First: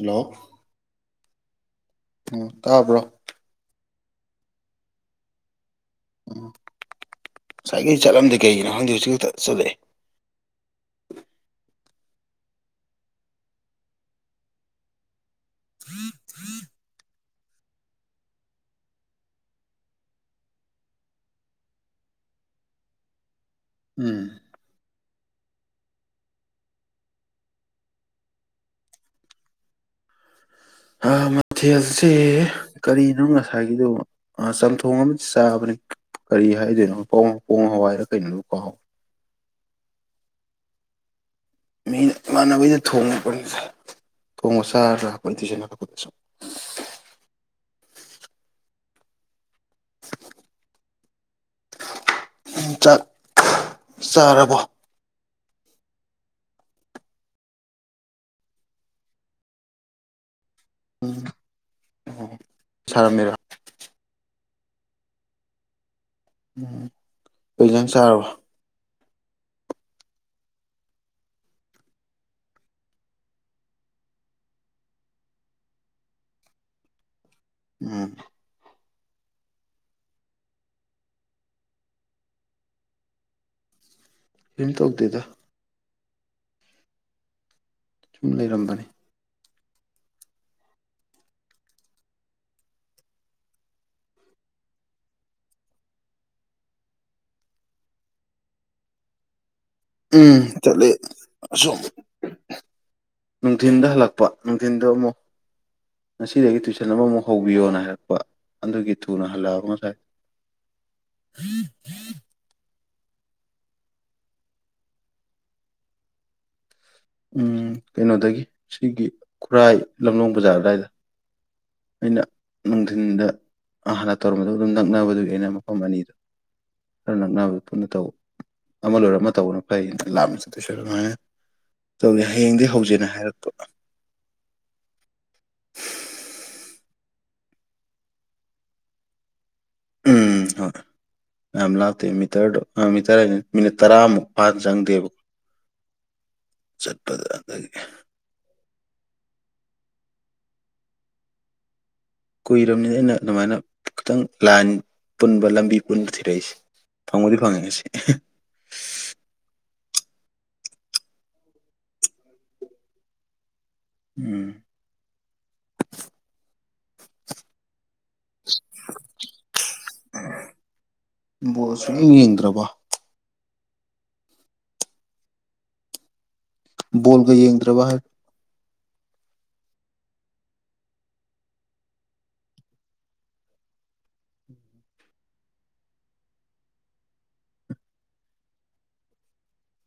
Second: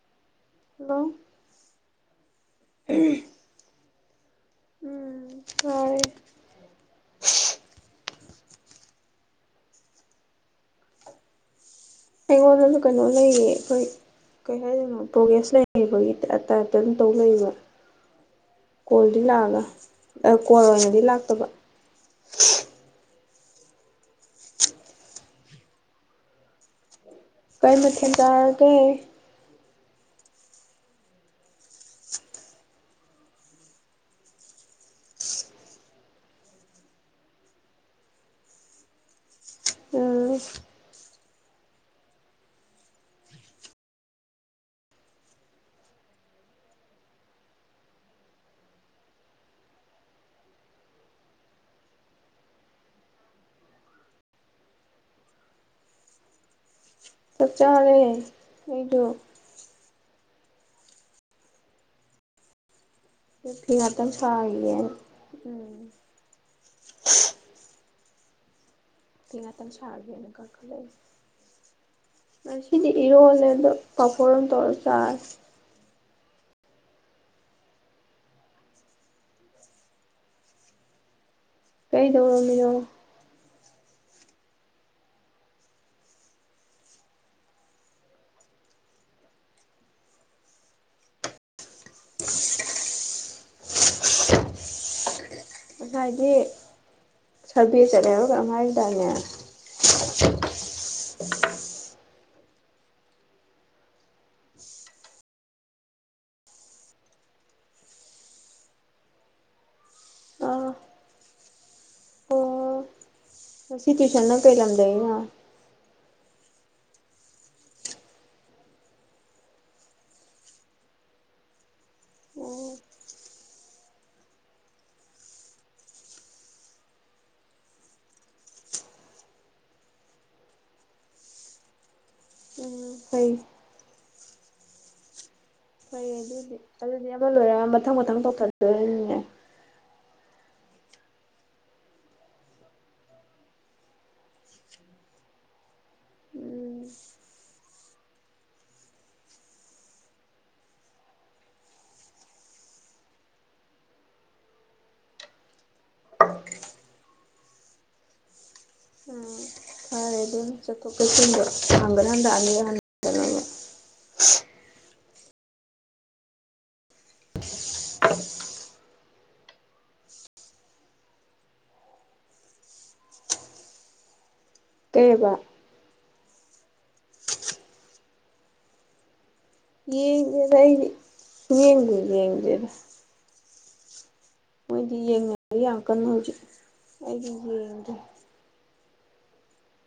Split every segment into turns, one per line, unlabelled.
Hello
hello
ꯎꯝ ꯇꯥꯕ꯭ꯔꯣ
ꯇꯥꯔꯦ
ꯎꯝ ꯉꯁꯥꯏꯈꯩ ꯆꯠꯂꯝꯗꯦ ꯀꯩꯒꯤꯅꯣ ꯈꯪꯗꯦ ꯍꯧꯖꯤꯛ ꯈꯛꯇ ꯇꯥ ꯆꯠꯂꯛꯑꯦ
ꯑꯩꯉꯣꯟꯗꯖꯨ ꯀꯩꯅꯣ ꯂꯩꯌꯦ ꯈꯣꯏ ꯀꯩ ꯍꯥꯏꯗꯣꯏꯅꯣ ꯄ꯭ꯔꯣꯒꯦꯁ ꯫ ꯂꯩꯕꯒꯤ ꯇꯥꯏꯞ ꯗꯨꯝ ꯇꯧ ꯂꯩꯕ ꯫ ꯀꯣꯜꯗꯤ ꯂꯥꯛꯑꯒ ꯑꯥ ꯀꯣꯜ ꯑꯣꯏꯅꯗꯤ ꯂꯥꯛꯇꯕ ꯫
ꯎꯝ ꯫
ꯀꯩ ꯃꯊꯦꯟ ꯆꯥꯔꯒꯦ ꯫
ꯑꯥ ꯃꯊꯦꯜꯁꯦ ꯀꯔꯤꯅꯣ ꯉꯁꯥꯏꯒꯤꯗꯨꯕꯣ ꯫ ꯑꯥ ꯆꯝꯊꯣꯡ ꯑꯃ ꯆꯥꯕꯅꯦ ꯀꯔꯤ ꯍꯥꯏꯗꯣꯏꯅꯣ ꯄꯣꯡ - ꯄꯣꯡ ꯍꯋꯥꯏꯔ ꯀꯩꯅꯣꯗꯣ ꯀꯥꯎ
ꯎꯝ
ꯃꯤꯅ ꯏꯃꯥꯟꯅꯕꯩꯗ ꯊꯣꯡꯉꯛꯄꯅꯤꯗꯥ ꯊꯣꯡꯕ ꯆꯥꯔ ꯍꯜꯂꯛꯄꯅꯤ ꯇꯨꯏꯁꯟ ꯍꯜꯂꯛ ꯄꯗꯁꯨ ꯫ [unintelligible] ꯎꯪ ꯆꯥꯛ ꯆꯥꯔꯕꯣ ꯫
ꯆꯥꯛ ꯆꯥꯔꯦ ꯑꯩꯗꯣ ꯫
ꯎꯝ ꯁꯥꯔꯝꯃꯤꯔꯣ ꯫
ꯐꯤ ꯉꯥꯛꯇꯪ ꯁꯥꯔꯝꯈꯤꯒꯦꯅ ꯎꯝ
ꯀꯩ ꯏꯟꯖꯥꯡ ꯆꯥꯔꯕꯥ꯫
ꯐꯤ ꯉꯥꯛꯇꯪ ꯁꯥꯔꯨꯒꯦꯅ ꯀꯈꯠꯂꯛꯏ ꯫ ꯉꯁꯤꯗꯤ ꯏꯔꯣꯜꯂꯦ ꯗꯣ ꯄꯥꯐꯣꯔ ꯑꯃ ꯇꯧꯔ ꯆꯥꯔꯦ ꯫
ꯎꯝ
ꯀꯩꯗꯧꯔꯝꯃꯤꯅꯣ ꯫
ꯀꯩꯝ ꯇꯧꯗꯦꯗ ꯫ ꯁꯨꯝ ꯂꯩꯔꯝꯕꯅꯦ ꯫ [unintelligible]
ꯉꯁꯥꯏꯗꯤ ꯁꯔꯕꯦ ꯆꯠꯂꯦ ꯍꯥꯏꯕ꯭ꯔ ꯀꯩꯅꯣꯝ ꯍꯥꯏꯒꯤꯗꯥꯏꯅꯦ ꯫
ꯎꯝ ꯆꯠꯂꯦ ꯑꯁꯣꯝ ꯅꯨꯡꯊꯤꯟꯗ ꯍꯜꯂꯛꯄ ꯅꯨꯡꯊꯤꯟꯗ ꯑꯃꯨꯛ ꯉꯁꯤꯗꯒꯤ ꯇꯨꯏꯁꯟ ꯑꯃꯃꯨꯛ ꯍꯧꯕꯤꯌꯣꯅ ꯍꯥꯏꯔꯛꯄ ꯫ ꯑꯗꯨꯒꯤ ꯊꯨꯅ ꯍꯜꯂ ꯑꯕꯥ ꯉꯁꯥꯏꯗꯣ
ꯑꯥ
[unintelligible]
ꯑꯣ ꯉꯁꯤ ꯇꯨꯏꯁꯟꯅ ꯀꯩ ꯂꯝꯗꯩꯩꯅꯣ ꯫
ꯎꯝ ꯀꯩꯅꯣꯗꯒꯤ ꯁꯤꯒꯤ ꯈꯨꯔꯥꯏ ꯂꯝꯂꯣꯡ ꯕꯖꯥꯔ ꯑꯗꯥꯏꯗ ꯫ ꯑꯩꯅ
ꯎꯝ
ꯅꯨꯡꯙꯤꯟꯗ ꯍꯥꯟꯅ ꯇꯧꯔꯝꯕꯗꯨꯒ ꯅꯛꯅꯕꯗꯨꯒꯤ ꯑꯩꯅ ꯃꯐꯝ ꯑꯅꯤ ꯈꯔ ꯅꯛꯅꯕꯗꯨ ꯄꯨꯟꯅ ꯇꯧ ꯑꯃ ꯂꯣꯏꯔ ꯑꯃ ꯇꯧꯕꯅ ꯐꯩ ꯂꯥꯞꯅ ꯆꯠꯇꯣꯏ ꯁꯔꯨꯛ ꯑꯗꯨꯃꯥꯏꯅꯥ ꯇꯧꯗꯦ ꯍꯌꯦꯡꯗꯩꯩ
ꯎꯝ
ꯍꯧꯖꯦꯅ
ꯐꯩ
ꯍꯥꯏꯔꯛꯄ ꯫
ꯐꯩ ꯑꯗꯨ ꯫ ꯑꯗꯨꯗꯤ ꯑꯃ ꯂꯣꯏꯔ ꯃꯊꯪ - ꯃꯊꯪ ꯇꯧꯊꯗꯣꯏꯅꯤꯅꯦ ꯫
ꯎꯝ ꯍꯣꯏ ꯫ ꯌꯥꯝ ꯂꯥꯞꯇꯦ ꯃꯤꯇꯔꯗꯣ ꯑꯥ ꯃꯤꯇꯔ ꯍꯥꯌꯖꯤꯅꯤ ꯃꯤꯅꯠ ꯇꯔꯥꯃꯨꯛ ꯐꯥꯅ ꯆꯪꯗꯦꯕ ꯫
ꯎꯝ
ꯆꯠꯄꯗ ꯑꯩ ꯫ ꯀꯨꯏꯔꯃꯅꯤ ꯑꯩꯅ ꯑꯗꯨꯃꯥꯏꯅ ꯈꯤꯇꯪ ꯂꯥꯏꯟ ꯄꯨꯟꯕ ꯂꯝꯕꯤ ꯄꯨꯟꯕ ꯊꯤꯔꯛ ꯏꯁꯦ ꯫ ꯐꯪꯕꯨꯗꯤ ꯐꯪꯉꯦ ꯉꯁꯤ [unintelligible] ꯫
[unintelligible] ꯐꯔꯦ ꯑꯗꯨꯅ ꯆꯠꯊꯣꯛ ꯆꯟꯁꯤꯟꯗꯣ ꯍꯪꯒꯠ ꯍꯟꯗ ꯑꯅꯤꯔꯛ ꯍꯟ
ꯎꯝ [inaudible] ꯫
[unintelligible]
[unintelligible] ꯕꯣꯜ ꯁꯨꯡꯌꯦꯡ ꯌ‌ꯦꯡꯗ꯭ꯔꯕꯣ ꯫
ꯀꯩ ꯑꯕꯥ ꯫
ꯕꯣꯜꯒ ꯌꯦꯡꯗ꯭ꯔꯕ ꯍꯥꯏ
ꯌꯦꯡꯗ꯭ꯔꯦꯗ ꯑꯩ ꯁꯨꯡꯌꯦꯡꯕꯨ ꯌꯦꯡꯗꯦꯗ ꯫ ꯑꯩꯗꯤ ꯌꯦꯡ [inaudible] ꯌꯥꯝ ꯀꯟꯅ ꯍꯧꯖꯤꯛ ꯑꯩꯗꯤ ꯌꯦꯡꯗ꯭ꯔꯦ ꯫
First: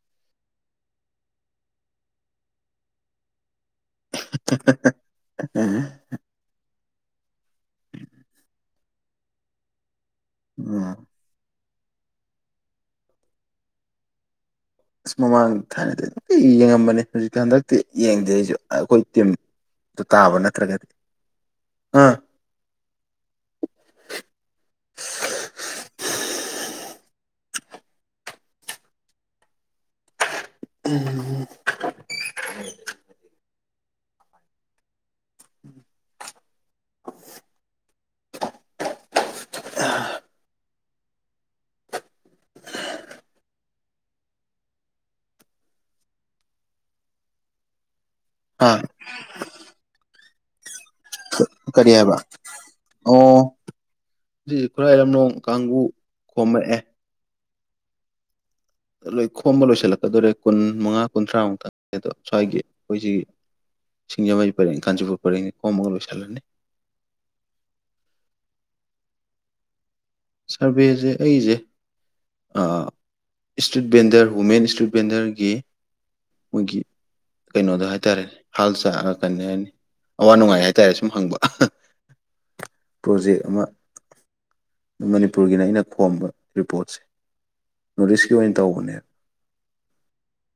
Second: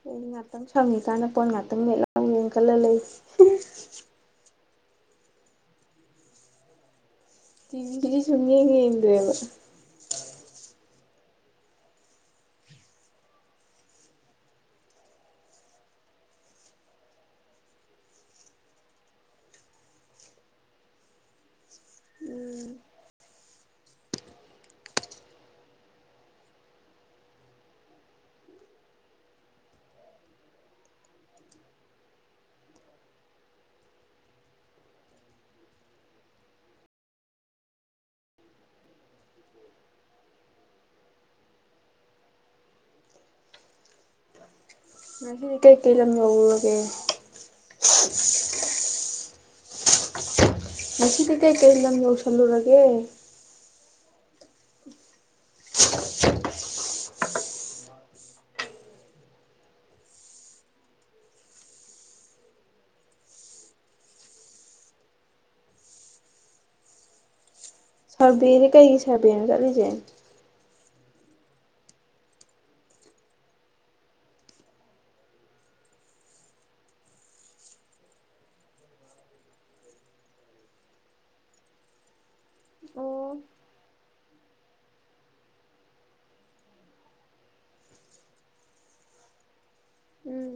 ꯑꯩ ꯉꯥꯛꯇꯪ ꯁꯪꯉꯤꯀꯥꯟꯅ ꯄꯣꯠ ꯉꯥꯛꯇꯪ ꯃꯦꯠꯂ [inaudible] ꯑꯃꯨꯛꯃꯨꯛ ꯈꯜꯂ ꯂꯩ꯫ [unintelligible]
[unintelligible]
ꯇꯤꯕꯤꯗꯤ ꯆꯨꯛꯌ‌ꯦꯡ ꯌꯦꯡꯗ꯭ꯔ‌ꯦꯕ
ꯎꯝ ꯑꯁ ꯃꯃꯥꯡ ꯊꯥꯅꯗ ꯌꯦꯡꯉꯝꯕꯅꯦ ꯍꯧꯖꯤꯛ ꯍꯟꯗꯛꯇꯤ ꯌꯦꯡꯗꯦ ꯑꯩꯁꯨ ꯑꯩꯈꯣꯏ ꯇꯤꯝ ꯑꯗꯨ ꯇꯥꯕ ꯅꯠꯇ꯭ꯔꯒꯗꯤ ꯑꯥ
ꯎꯝ
ꯎꯝ
ꯉꯁꯤꯗꯤ ꯀꯩ ꯀꯩ ꯂꯝ ꯌꯧꯔꯨꯔꯒꯦ
ꯍꯥ
ꯉꯁꯤ ꯀꯩ ꯀꯩ
ꯀꯔꯤ
ꯂꯝ
ꯍꯥꯏꯕ
ꯍꯧꯁꯤꯜꯂꯨꯔꯒꯦ
ꯍꯧꯖꯤꯛꯁꯤ ꯈꯨꯔꯥꯏ ꯂꯝꯂꯣꯡ ꯀꯥꯡꯕꯨ ꯈꯣꯝꯃꯛꯑꯦ ꯂꯣꯏ ꯈꯣꯝꯕ ꯂꯣꯏꯁꯤꯜꯂꯛꯀꯗꯣꯔꯦ ꯀꯨꯟ ꯃꯉꯥ ꯀꯨꯟꯊ꯭ꯔꯥꯃꯨꯛꯇꯪꯅꯦ ꯑꯗꯣ ꯁ꯭ꯋꯥꯏꯒꯤ ꯑꯩꯈꯣꯏꯁꯤꯒꯤ ꯁꯤꯡꯖꯃꯩ ꯄꯔꯦꯡ ꯀꯥꯟꯆꯤꯄꯨꯔ ꯄꯔꯦꯡꯅꯤ ꯀꯣꯝꯃꯒ ꯂꯣꯏꯁꯤꯜꯂꯅꯤ
ꯁꯔꯚꯦꯗꯤ ꯀꯩꯒꯤ ꯁꯔꯕꯦꯅ ꯆꯠꯂꯤꯁꯦ
ꯁꯥꯔꯚꯦꯁꯦ ꯑꯩꯁꯦ ꯏꯁꯇ꯭ꯔꯤꯠ ꯕꯦꯟꯗꯔ ꯍꯋꯨꯃꯦꯟ ꯏꯁꯇ꯭ꯔꯤꯠ ꯕꯦꯟꯗꯔꯒꯤ ꯃꯣꯏꯒꯤ ꯀꯩꯅꯣꯗ ꯍꯥꯏꯇꯥꯔꯦꯅꯦ ꯍꯥꯜ ꯆꯥꯛꯑꯒ ꯀꯟꯅꯅꯤ ꯑꯋꯥ ꯅꯨꯡꯉꯥꯏ ꯍꯥꯏꯇꯥꯔꯦ ꯁꯨꯝ ꯍꯪꯕ
ꯑꯣ
ꯄ꯭ꯔꯣꯖꯦꯛ ꯑꯃ ꯃꯅꯤꯄꯨꯔꯒꯤꯅ ꯑꯩꯅ ꯈꯣꯝꯕ ꯔꯤꯄꯣꯠꯁꯦ ꯅꯣꯔꯠꯏꯁꯠꯀꯤ ꯑꯣꯏꯅ ꯇꯧꯕꯅꯦ
ꯎꯝ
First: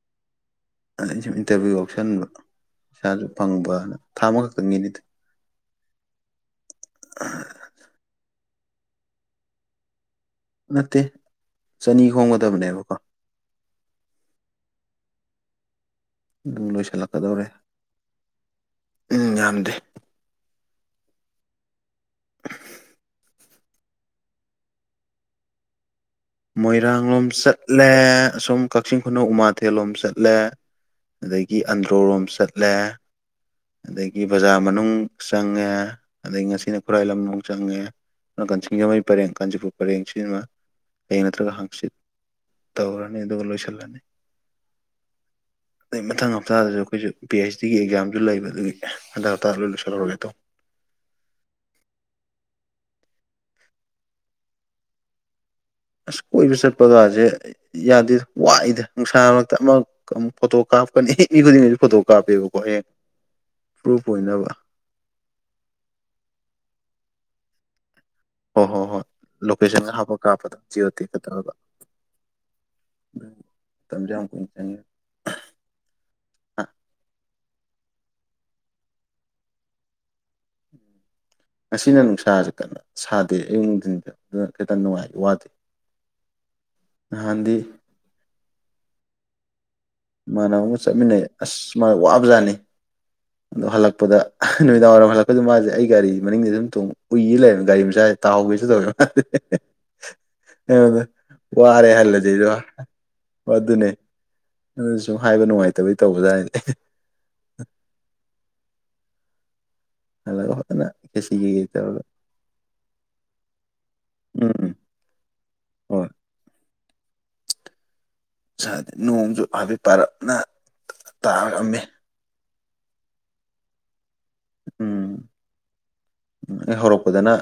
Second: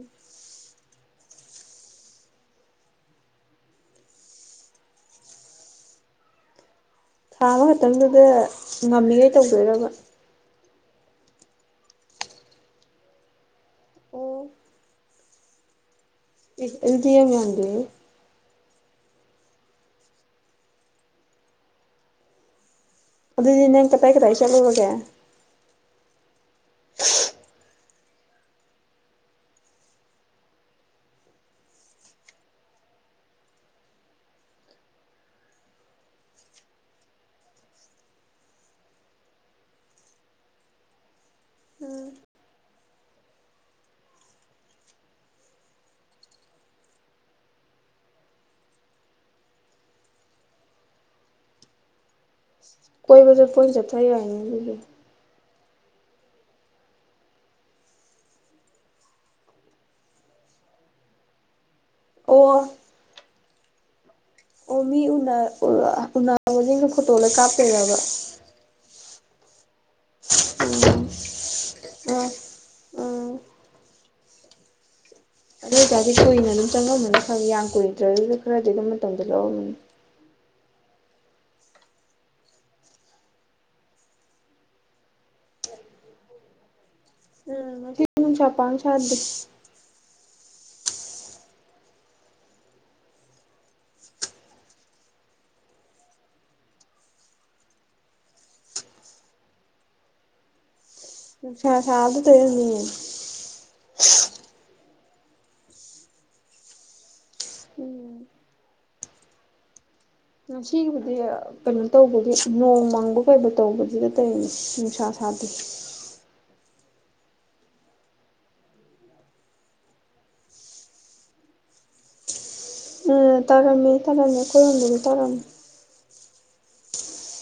ꯑꯩ ꯁꯨꯝ ꯏꯟꯇꯔꯚꯤꯌꯨ ꯌꯥꯎꯁꯟꯕ ꯏꯁꯥꯁꯨ ꯐꯪꯕꯅ ꯊꯥꯃ ꯈꯛꯇꯪꯒꯤꯅꯤꯗꯤ
ꯑꯃꯥꯛꯇꯪꯗꯨꯗ ꯉꯝꯃꯤꯈꯩ ꯇꯧꯗꯣꯏꯔꯕ
ꯅꯠꯇꯦ ꯆꯅꯤ ꯈꯣꯡꯒꯗꯕꯅꯦꯕꯀꯣ ꯑꯗꯨ
ꯑꯦ ꯑꯗꯨꯗꯤ ꯌꯥꯝ
ꯂꯣꯏꯁꯤꯜꯂꯛꯀꯗꯧꯔꯦ
ꯌꯥꯝꯗꯦꯍꯦ
ꯎꯝ ꯌꯥꯝꯗꯦ
ꯑꯗꯨꯗꯤ ꯅꯪ ꯀꯗꯥꯏ ꯀꯗꯥꯏ ꯆꯠꯂꯨꯔꯒꯦ
ꯃꯣꯏꯔꯥꯡ ꯂꯣꯝ ꯆꯠꯂꯦ ꯑꯁꯨꯝ ꯀꯛꯆꯤꯡ ꯈꯨꯅꯧ ꯎꯃꯥꯊꯦꯜꯂꯣꯝ ꯆꯠꯂꯦ ꯑꯗꯒꯤ ꯑꯟꯗ꯭ꯔꯣ ꯔꯣꯝ ꯆꯠꯂꯦ ꯑꯗꯒꯤ ꯕꯖꯥꯔ ꯃꯅꯨꯡ ꯆꯪꯉꯦ ꯑꯗꯒꯤ ꯉꯁꯤꯅ ꯈꯨꯔꯥꯏ ꯂꯝꯂ‌ꯣꯡ ꯆꯪꯉꯦ ꯅꯅꯥꯀ ꯁꯤꯡꯖꯃꯩ ꯄꯔꯦꯡ ꯀꯥꯟꯆꯤꯄꯨꯔ ꯄꯔꯦꯡ ꯁꯤꯃ ꯍꯌ‌ꯦꯡ ꯅꯠꯇ꯭ꯔꯒ ꯍꯪꯆꯤꯠ ꯇꯧꯔꯅꯤ ꯑꯗꯨꯒ ꯂꯣꯏꯁꯤꯜꯂꯅꯤ ꯑꯗ ꯃꯊꯪ ꯍꯞꯇꯥꯗꯁꯨ ꯑꯩꯈꯣꯏꯁꯨ ꯄꯤ ꯑꯩꯩꯆ ꯗꯤꯒꯤ ꯑꯦꯛꯖꯥꯝꯁꯨ ꯂꯩꯕ ꯑꯗꯨꯒꯤ ꯍꯟꯗꯛ ꯍꯞꯇꯥꯗ ꯂꯣꯏ ꯂꯣꯏꯁꯤꯜꯍꯧꯔꯒꯦ ꯇꯧ__
[unintelligible]
ꯑꯁ ꯀꯣꯏꯕ ꯆꯠꯄꯒꯁꯦ ꯌꯥꯗꯦꯗ ꯋꯥꯏꯗ ꯅꯨꯡꯁꯥ ꯃꯔꯛꯇ ꯑꯃ ꯑꯃꯨꯛ ꯐꯣꯇꯣ ꯀꯥꯞꯀꯅꯤ ꯃꯤ ꯈꯨꯗꯤꯡꯒꯤꯁꯨ ꯐꯣꯇꯣ ꯀꯥꯞꯄꯦꯕꯀꯣ
ꯑꯣ
ꯍꯌꯦꯡ ꯄ꯭ꯔꯨꯐ ꯑꯣꯏꯅꯕ
ꯑꯣ ꯃꯤ ꯎꯅꯥ ꯎꯅꯕꯁꯤꯡꯗꯣ ꯐꯣꯇꯣ ꯂꯣꯏ ꯀꯥꯞꯇꯨꯏꯔꯕ
ꯍꯣꯏ ꯍꯣꯏ ꯍꯣꯏ ꯂꯣꯀꯦꯁꯟꯒ ꯍꯥꯞ ꯀꯞꯥꯄꯗꯣ
ꯑꯥ ꯑꯥ
[inaudible]
ꯑꯗꯨ ꯑꯣꯏꯇꯥꯔꯗꯤ ꯀꯨꯏꯅ ꯑꯗꯨꯝ ꯆꯪꯉꯝꯃꯅꯤ ꯈꯪꯉꯦ ꯌꯥꯝ ꯀꯨꯏꯗ꯭ꯔꯒꯁꯨ ꯈꯔꯗꯤ ꯑꯗꯨꯝ ꯃꯇꯝꯗꯣ ꯂꯧꯔꯝꯃꯅꯤ
ꯉꯁꯤꯅ ꯅꯨꯡꯁꯥꯁꯤ ꯀꯟꯅ ꯁꯥꯗꯦ ꯑꯌꯨꯛ ꯅꯨꯡꯗꯤꯟ ꯑꯗꯨꯅ ꯈꯤꯇꯪ ꯅꯨꯡꯉꯥꯏ ꯋꯥꯗꯦ ꯅꯍꯥꯟꯗꯤ
ꯎꯝ ꯉꯁꯤ ꯅꯨꯡꯁꯥ ꯄꯥꯛꯅ ꯁꯥꯗꯦ
ꯏꯃꯥꯟꯅꯕ ꯑꯃꯒ ꯆꯠꯃꯤꯟꯅꯩ ꯑꯁ ꯃꯥ ꯋꯥꯕ ꯖꯥꯠꯅꯤ ꯑꯗꯣ ꯍꯜꯂꯛꯄꯗ ꯅꯨꯃꯤꯗꯥꯡ ꯋꯥꯏꯔꯝ ꯍꯜꯂꯛꯄꯗ ꯃꯥꯁꯦ ꯑꯩ ꯒꯥꯔꯤ ꯃꯅꯤꯡꯗ ꯑꯗꯨꯝ ꯇꯣꯡꯉ ꯎꯏ ꯂꯩꯔꯝꯃꯤ ꯒꯥꯔꯤ ꯃꯆꯥ ꯇꯥꯍꯧꯒꯦꯁꯨ ꯇꯧꯋꯦ
ꯅꯨꯡꯁꯥ
ꯋꯥꯔꯦ
ꯁꯥꯕꯗꯨꯗ
ꯍꯜꯂꯁꯤꯔꯣ
ꯑꯣꯏꯔꯝꯅꯤꯌꯦ
ꯑꯗꯨꯅꯦ ꯑꯗꯨ ꯁꯨꯝ ꯍꯥꯏꯕ ꯅꯨꯡꯉꯥꯏꯇꯕꯩ ꯇꯧꯕ ꯖꯥꯠꯅꯦ
ꯎꯝ
ꯍꯜꯂꯒ ꯐꯖꯅ
ꯉꯁꯤꯕꯨꯗꯤ
ꯈꯦꯆꯤ ꯀꯩꯀꯩ
ꯀꯩꯅꯣ
ꯇꯧꯔꯒ
ꯇꯧꯕꯒꯤ ꯅꯣꯡ ꯃꯪꯕꯣꯏ ꯀꯩꯕꯣꯏ ꯇꯧꯕꯗꯤꯗ ꯇꯧꯔꯤꯅꯤ
ꯎꯝ
ꯅꯨꯡꯁꯥ ꯁꯥꯗꯦ
ꯍꯣꯏ ꯗꯤ ꯅꯣꯡꯁꯨ ꯍꯥꯏꯐꯦꯠ ꯄꯥꯔꯞꯅ ꯇꯥꯔꯛꯑꯝꯃꯦ
ꯎꯝ ꯇꯧꯔꯝꯃꯦ ꯇꯧꯔꯝꯃꯦ ꯈꯣꯏ ꯌꯨꯝꯗꯁꯨ ꯇꯧꯔꯝꯃꯦ
ꯎꯝ ꯑꯩ ꯍꯧꯔꯛꯄꯗꯅ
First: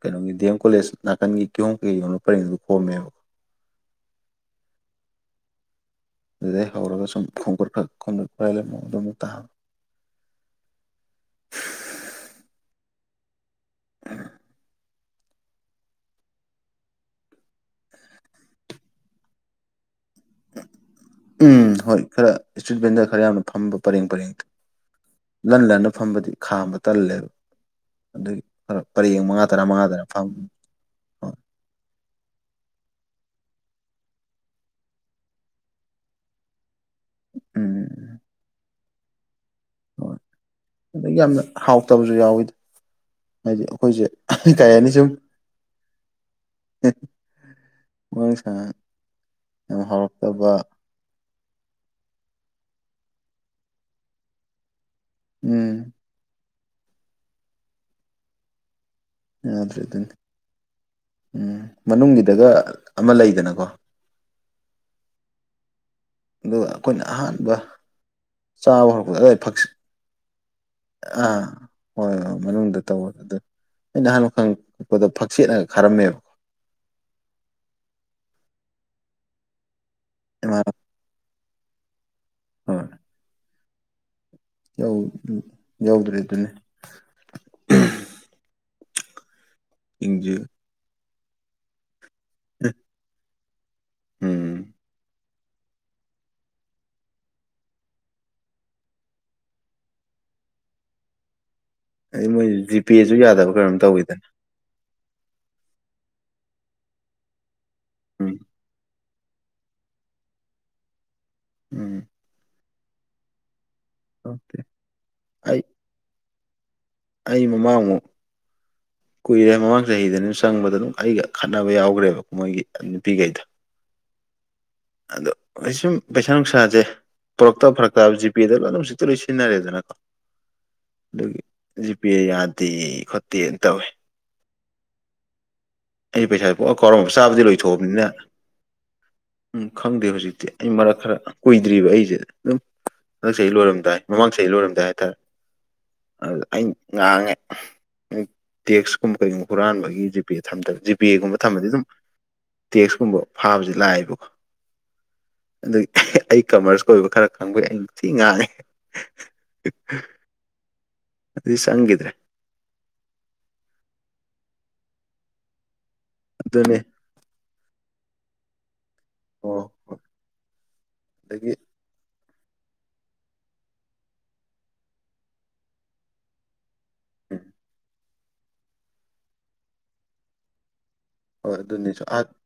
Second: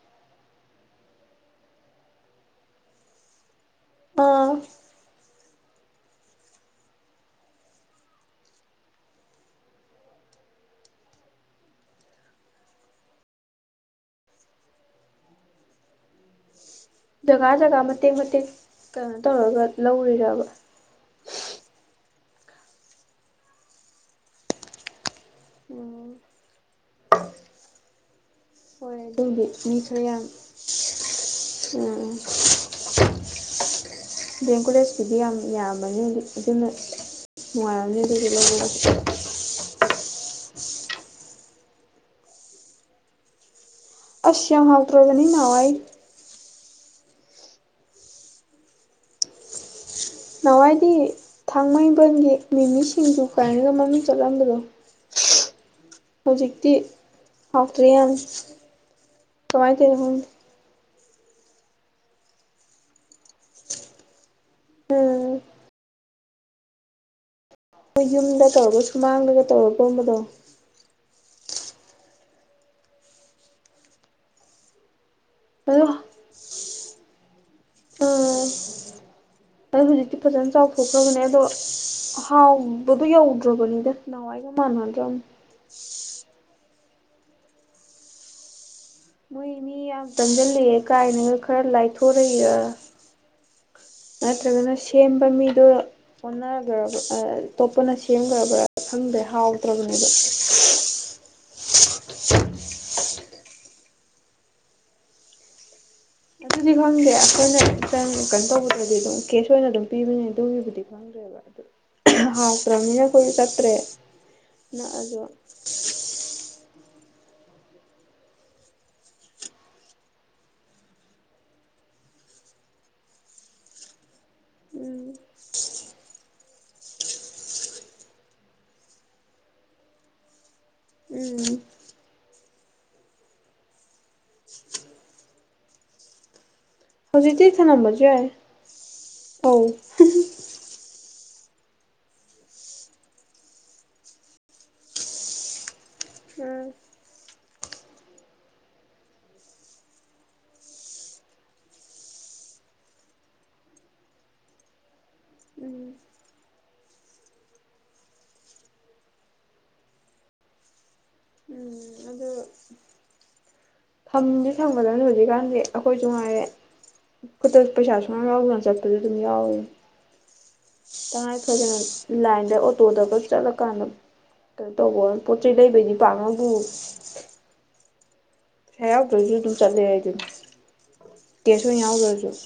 ꯀꯩꯅꯣꯒꯤ ꯗꯤ ꯑꯦꯝ ꯀꯣꯂꯦꯖ ꯅꯥꯀꯟꯒꯤ ꯀꯤꯍꯣꯝ ꯀꯩ ꯌꯣꯟꯕ ꯄꯔꯤꯡꯗꯨꯗ ꯈꯣꯝꯃꯦꯕꯀꯣ
ꯑꯥ
ꯑꯗꯨꯗꯩ ꯍꯧꯔꯒ ꯁꯨꯝ ꯈꯣꯡꯀꯠ [unintelligible] ꯎ
ꯖꯒꯥ ꯖꯒꯥ ꯃꯇꯦꯛ ꯃꯇꯦꯛ ꯀꯩꯅꯣ ꯇꯧꯔꯒ ꯂꯧꯔꯤꯔꯕ
ꯎꯝ ꯍꯣꯏ ꯈꯔ ꯏꯁꯇ꯭ꯔꯤꯠ ꯚꯦꯟꯗꯔ ꯈꯔ ꯌꯥꯝꯅ ꯐꯝꯕ ꯄꯔꯦꯡ ꯄꯔꯦꯡ ꯂꯟ ꯂꯟꯅ
ꯎꯝ
ꯐꯝꯕꯗꯤ ꯈꯥꯝꯕ ꯇꯜꯂꯦꯕ ꯑꯗꯨꯒꯤ ꯈꯔ
ꯍꯣꯏ
ꯄꯔꯦꯡ
ꯑꯗꯨꯒꯤ
ꯃꯉꯥ ꯇꯔꯥ
ꯃꯤ
ꯃꯉꯥ
ꯈꯔ
ꯇꯔꯥ ꯐ
ꯌꯥꯝ ꯎꯝ ꯗꯤ ꯑꯦꯝ ꯀꯣꯂꯦꯖꯀꯤꯗꯤ ꯌꯥꯝ ꯌꯥꯝꯕꯅꯤ ꯑꯗꯨꯅ ꯅꯨꯡꯉꯥꯏꯔꯝꯅꯤ
ꯎꯝ
ꯑꯗꯨꯒꯤ ꯂꯧ
ꯍꯣꯏ ꯑꯗꯩ ꯌꯥꯝꯅ ꯍꯥꯎꯇꯕꯁꯨ ꯌꯥꯎꯋꯤꯗ ꯍꯥꯏꯗꯤ ꯑꯩꯈꯣꯏꯁꯦ
ꯑꯁ ꯌꯥꯝ
ꯀꯩ ꯍꯥꯏꯅꯤ ꯁꯨꯝ
ꯍꯥꯎꯇ꯭ꯔꯕꯅꯤ ꯅꯍꯥꯟꯋꯥꯏ
[unintelligible]
ꯅꯍꯥꯟꯋꯥꯏꯗꯤ ꯊꯥꯡꯃꯩꯕꯟꯒꯤ ꯃꯤꯃꯤꯁꯤꯡꯖꯨ ꯀꯥꯏꯅꯒ ꯃꯃꯤꯡ ꯆꯠꯂꯝꯕꯗꯣ
ꯎꯝ
ꯍꯧꯖꯤꯛꯇꯤ ꯍꯥꯥꯎꯇ꯭ꯔꯦ
ꯌꯥꯗ꯭ꯔꯦ ꯑꯗꯨꯅꯤ ꯎꯝ ꯃꯅꯨꯡꯒꯤꯗꯒ ꯑꯃ ꯂꯩꯗꯅꯀꯣ
ꯎꯝ
ꯑꯗꯨꯒ ꯑꯩꯈꯣꯏꯅ ꯑꯍꯥꯟꯕ
ꯃꯣꯏ ꯌꯨꯝꯗ ꯇꯧꯔꯒ
ꯆꯥꯕ ꯍꯧꯔꯛꯄꯗ ꯑꯗꯨꯋꯥꯏ
ꯁꯨꯃꯥꯡꯗꯒ
ꯐꯛꯁ
ꯇꯧꯔꯒꯨꯝꯕꯗꯣ
ꯑꯥ ꯍꯣꯏ ꯍꯣꯏ ꯃꯅꯨꯡꯗ ꯇꯧꯕ ꯑꯗꯨ ꯑꯩꯅ ꯑꯍꯥꯟꯕ ꯈꯪꯉꯛ ꯄꯗ ꯐꯛꯆꯦꯠꯅꯒ
ꯑꯗꯣ
ꯈꯔꯝꯃꯦꯕ
ꯑꯩ ꯍꯧꯖꯤꯛꯇꯤ ꯐꯖꯅ
ꯏꯃꯥ
ꯆꯥꯎꯊꯣꯛꯈ꯭ꯔꯕꯅꯦ ꯑꯗꯣ
ꯍꯣꯏ
ꯍꯥꯎꯕꯗꯣ ꯌꯧꯗ꯭ꯔꯕꯅꯤꯗ ꯅꯥꯋꯥꯏꯒ ꯃꯥꯟ
ꯌꯧ ꯎꯝ ꯌꯧꯗ꯭ꯔꯦ ꯗꯨꯅꯤ
ꯃꯣꯏ ꯃꯤ ꯌꯥꯝ
ꯆꯤꯡꯁꯤ
ꯆꯪꯁꯤꯜꯂꯛꯑꯦ ꯀꯥꯏꯅꯒ ꯈꯔ ꯂꯥꯏꯊꯣꯔꯛꯏꯔ
ꯎꯝ
ꯅꯠꯇ꯭ꯔꯒꯅ ꯁꯦꯝꯕ ꯃꯤꯗꯣ ꯑꯣꯟꯅꯒ꯭ꯔꯕ ꯑꯇꯣꯞꯄꯅ ꯁꯦꯝꯈ꯭ꯔꯕ꯭ꯔꯥ ꯈꯪꯗ꯭ꯔꯦ ꯍꯥꯎꯇ꯭ꯔꯕꯅꯦꯕ
ꯑꯩ ꯃꯣꯏ ꯖꯤꯄꯦꯁꯨ ꯌꯥꯗꯕ ꯀꯔꯝ ꯇꯧꯋꯤꯗꯅ
ꯑꯗꯨꯗꯤ ꯈꯪꯗꯦ ꯑꯩꯈꯣꯏꯅꯇꯪ
ꯎꯝ
ꯀꯩꯅꯣ ꯇꯧꯕꯗꯗꯤ ꯑꯗꯨꯝ ꯀꯦꯁ ꯑꯣꯏꯅ ꯑꯗꯨꯝ ꯄꯤꯕꯅꯦ ꯑꯗꯨꯒꯤꯕꯨꯗꯤ ꯈꯪꯗꯦꯕ ꯑꯗꯨ
ꯎꯝ
ꯍꯥꯎꯇ꯭ꯔꯃꯤꯅ ꯑꯈꯣꯏꯖꯨ ꯆꯠꯇ꯭ꯔꯦ
ꯇꯧꯗꯦ
ꯅꯛꯑꯖꯨ
ꯑꯩ ꯑꯩ ꯃꯃꯥꯡꯃꯨꯛ ꯀꯨꯏꯔꯦ ꯃꯃꯥꯡ ꯆꯍꯤꯗꯅꯦ ꯆꯪꯕꯗꯣ ꯑꯗꯨꯝ ꯑꯩꯒ ꯈꯠꯅꯕ ꯌꯥꯎꯈ꯭ꯔꯦꯕ ꯃꯣꯏꯒꯤ ꯅꯨꯄꯤꯒꯩꯗꯣ
ꯎꯝ
ꯑꯗꯣ ꯑꯩꯁꯨꯝ ꯄꯩꯁꯥ ꯅꯨꯡꯁꯥꯥꯖꯦ ꯄꯣꯔꯛꯇꯧ ꯐꯔꯛꯇꯥꯕ ꯖꯤꯄꯦꯗ ꯂꯣꯏꯅ ꯍꯧꯖꯤꯛꯇꯤ ꯂꯣꯏ ꯁꯤꯖꯤꯟꯅꯔꯦꯗꯅꯀꯣ ꯑꯗꯨꯒꯤ
ꯎꯝ
ꯖꯤꯄꯦ ꯌꯥꯗꯦ ꯈꯣꯠꯇꯦꯅ ꯇꯧꯋꯦ ꯑꯩ ꯄꯩꯁꯥꯥꯖꯦ ꯄꯣꯛꯑ ꯀꯥꯎꯔꯝꯃꯕ
ꯍꯧꯖꯤꯛꯇꯤ
ꯆꯥꯕꯗꯤ
ꯊꯅꯝꯕꯁꯨ
ꯂꯣꯏꯊꯣꯛꯑꯕꯅꯤꯅ
ꯌꯥꯏ ꯑꯧ
ꯎꯝ ꯈꯪꯗꯦ ꯍꯧꯖꯤꯛꯇꯤ ꯑꯩ ꯃꯔꯛ ꯈꯔ ꯀꯨꯏꯗ꯭ꯔꯤꯕ ꯑꯩꯁꯦ ꯑꯗꯨꯝ ꯍꯟꯗꯛ ꯆꯍꯤ ꯂꯣꯏꯔꯝꯗꯥꯏ ꯃꯃꯥꯡ ꯆꯍꯤ ꯂꯣꯏꯔꯝꯗꯥꯏ ꯍꯥꯏꯇꯥꯔꯦ ꯑꯗꯨꯗ ꯑꯩ
ꯎꯝ
ꯉꯥꯡꯉꯦ ꯇꯦꯛꯁꯀꯨꯝꯕ ꯀꯩꯒꯨꯝꯕ ꯍꯨꯔꯥꯟꯕꯒꯤ ꯖꯤꯄꯦꯗ ꯊꯝꯗꯕ ꯖꯤꯄꯦꯒꯨꯝꯕ ꯊꯝꯃꯗꯤ ꯑꯗꯨꯝ ꯇꯦꯛꯁꯀꯨꯝꯕ ꯐꯥꯕꯁꯤ ꯂꯥꯏꯕꯀꯣ ꯑꯗꯨꯏ
ꯎꯝ
ꯑꯩ ꯀꯃꯔꯁ ꯀꯣꯏꯕ ꯈꯔ ꯈꯪꯕꯩ ꯑꯩꯟ ꯊꯤ ꯉꯥꯡꯉꯦ [unintelligible] ꯑꯗꯨ
ꯎꯝ
ꯆꯪꯒꯤꯗ꯭ꯔꯦ
[unintelligible] ꯊꯝꯗꯤ ꯊꯪꯒꯗꯕꯅꯦ ꯍꯧꯖꯤꯛꯀꯥꯟꯗꯤ ꯑꯩꯈꯣꯏꯁꯨ ꯉꯥꯏꯔꯦ
ꯑꯗꯨꯅꯦ
ꯈꯨꯠꯇ ꯄꯩꯁꯥ ꯁꯨꯡꯌ ꯌꯥꯎꯗꯅ ꯆꯠꯄ [unintelligible] ꯗꯨꯝ
ꯑꯣ
ꯌꯥꯎꯔꯅꯤ
ꯍꯣꯏ
ꯇꯉꯥꯏ
ꯑꯗꯒꯤ
ꯐꯗꯅ ꯂꯥꯏꯟꯗ ꯑꯣꯇꯣꯗꯒ ꯆꯠꯂꯀꯥꯟꯗ ꯀꯩꯅꯣ ꯇꯧꯕ ꯄꯣꯠ ꯆꯩ ꯂꯩꯕꯩꯗꯤ ꯄꯥꯛꯅꯕꯨ
[unintelligible]
ꯄꯩꯥꯁꯥ ꯌꯥꯎꯗ꯭ꯔꯁꯨ ꯑꯗꯨꯝ ꯆꯠꯂꯦ ꯑꯩꯗꯤ
ꯍꯣꯏ
ꯀꯦꯁ ꯑꯣꯏꯅ
ꯑꯗꯨꯅꯤꯁꯨ ꯑꯥ
ꯌꯥꯎꯗ꯭ꯔꯁꯨ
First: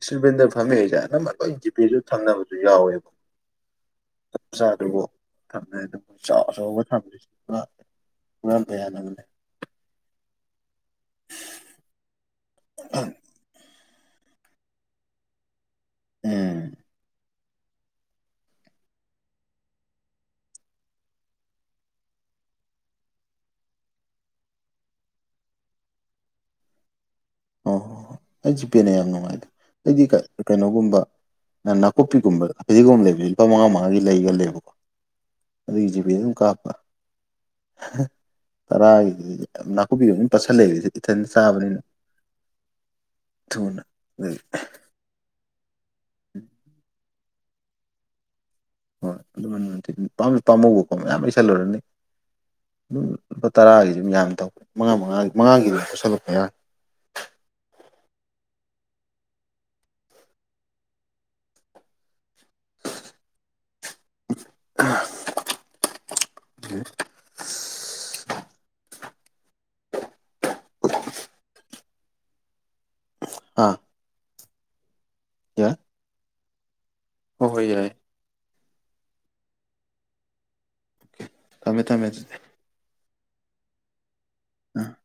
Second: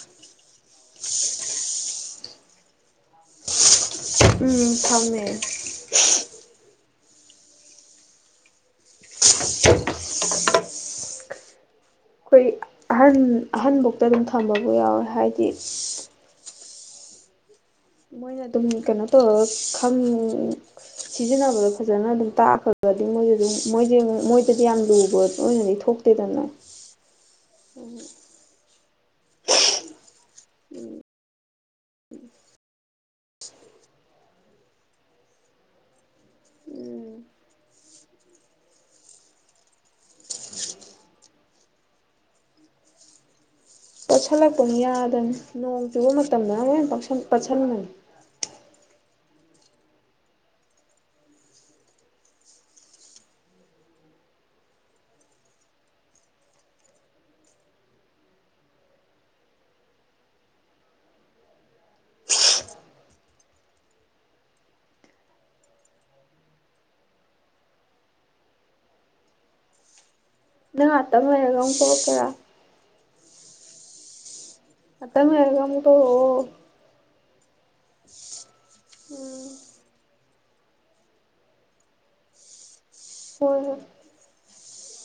ꯏꯁꯇ꯭ꯔꯤꯠ ꯕꯦꯟꯗꯔ ꯐꯝꯃꯤꯉꯩꯁꯦ ꯑꯅꯝꯕ ꯂꯣꯏ ꯖꯤꯄꯦꯁꯨ ꯊꯝꯅꯕꯁꯨ ꯌꯥꯎꯋꯦꯕ ꯑꯞ
ꯎꯝ
ꯆꯥꯗ꯭ꯔꯕꯣ
ꯊꯝꯃꯦ
ꯊꯝꯃꯦ ꯑꯗꯨꯝ ꯆꯥꯁ ꯇꯧꯔꯒ ꯊꯝꯕꯁꯦ ꯄꯨꯔ ꯍꯨꯔꯥꯟꯕ ꯌꯥꯗꯕꯅꯦ
ꯑꯩꯈꯣꯏ ꯑꯍꯟ ꯑꯍꯟꯕꯧꯇ ꯑꯗꯨꯝ ꯊꯝꯕꯕꯨ ꯌꯥꯎꯋꯦ ꯍꯥꯏꯗꯤ
ꯎꯝ
ꯃꯣꯏꯅ ꯑꯗꯨꯝ ꯀꯩꯅꯣ ꯇꯧꯔꯒ ꯈꯪ ꯁꯤꯖꯤꯟꯅꯕꯗꯣ ꯐꯖꯅ ꯑꯗꯨꯝ ꯇꯥꯛꯈ꯭ꯔꯒꯗꯤ ꯃꯣꯏꯁꯦ ꯑꯗꯨꯝ ꯃꯣꯏꯁꯦꯉꯨ ꯃꯣꯏꯗꯗꯤ ꯌꯥꯝ ꯂꯨꯕ ꯑꯣꯏꯅꯗꯤ ꯊꯣꯛ ꯇꯦꯗꯅ
ꯑꯣ ꯑꯩ ꯖꯤꯄꯦꯅ ꯌꯥꯝ ꯅꯨꯡꯉꯥꯏꯗ ꯑꯩꯗꯤ ꯀꯩꯅꯣꯒꯨꯝꯕ ꯅ ꯅꯥꯀꯨꯞꯄꯤꯒꯨꯝꯕ ꯐꯗꯤꯒꯣꯝ ꯂꯩꯕꯖꯦ ꯂꯨꯄꯥ ꯃꯉꯥ ꯃꯉꯥꯒꯤ ꯂꯩꯒꯜ ꯂꯦꯕꯀꯣ ꯑꯗꯨꯒꯤ ꯖꯤꯄꯦꯗ ꯑꯗꯨꯝ ꯀꯥꯞꯄ
ꯎꯝ
ꯇꯔꯥꯒꯤꯗꯨꯗꯤ ꯌꯥꯝ ꯅꯥꯀꯨꯞꯄꯤꯒꯗꯤ ꯗꯨꯝ ꯄꯠꯁꯜꯂꯛꯑꯦ ꯏꯊꯟ ꯆꯥꯕꯅꯤꯅ ꯊꯨꯅ ꯑꯗꯒꯤ
ꯄꯠꯁꯜꯂꯛꯄꯅꯤ ꯌꯥꯗꯃꯤ ꯅꯣꯡ ꯆꯨꯕ ꯃꯇꯝꯗꯅ ꯑꯃꯨꯛꯍꯦꯟ ꯄꯠꯁꯜ ꯄꯠꯁꯟꯕꯅꯤ
ꯍꯣꯏ ꯑꯗꯨ ꯃꯅꯝ ꯅꯝꯊꯤ ꯄꯥꯝꯖꯨ ꯄꯥꯝꯃꯨꯕꯀꯣ ꯃꯌꯥꯝ ꯂꯩꯁꯜꯂꯨꯔꯅꯤ ꯑꯗꯨꯝ ꯂꯨꯄꯥ ꯇꯔꯥꯒꯤꯗꯨꯝ ꯃꯌꯥꯝ ꯇꯧ ꯃꯉꯥ ꯃꯉꯥꯒꯤ ꯃꯉꯥꯒꯤ ꯑꯗꯨ ꯄꯠꯁꯜꯂꯛꯄ ꯌꯥꯏ [inaudible] [unintelligible]
ꯅꯪ ꯉꯥꯛꯇꯪ ꯂꯩꯔꯒ ꯑꯃꯨꯛ ꯇꯧꯔꯛꯀꯦꯔ
ꯑꯥ
ꯉꯥꯛꯇꯪ ꯂꯩꯔꯒ
ꯌꯥꯏ
ꯑꯃꯨꯛ ꯇꯧꯔꯛꯑꯣ
ꯍꯣꯏ ꯍꯣꯏ ꯌꯥꯏ
ꯎꯝ
ꯊꯝꯃꯦ ꯊꯝꯃꯦ ꯑꯗꯨꯗꯤ
ꯍꯣꯏ ꯍꯣꯢ
ꯎꯝ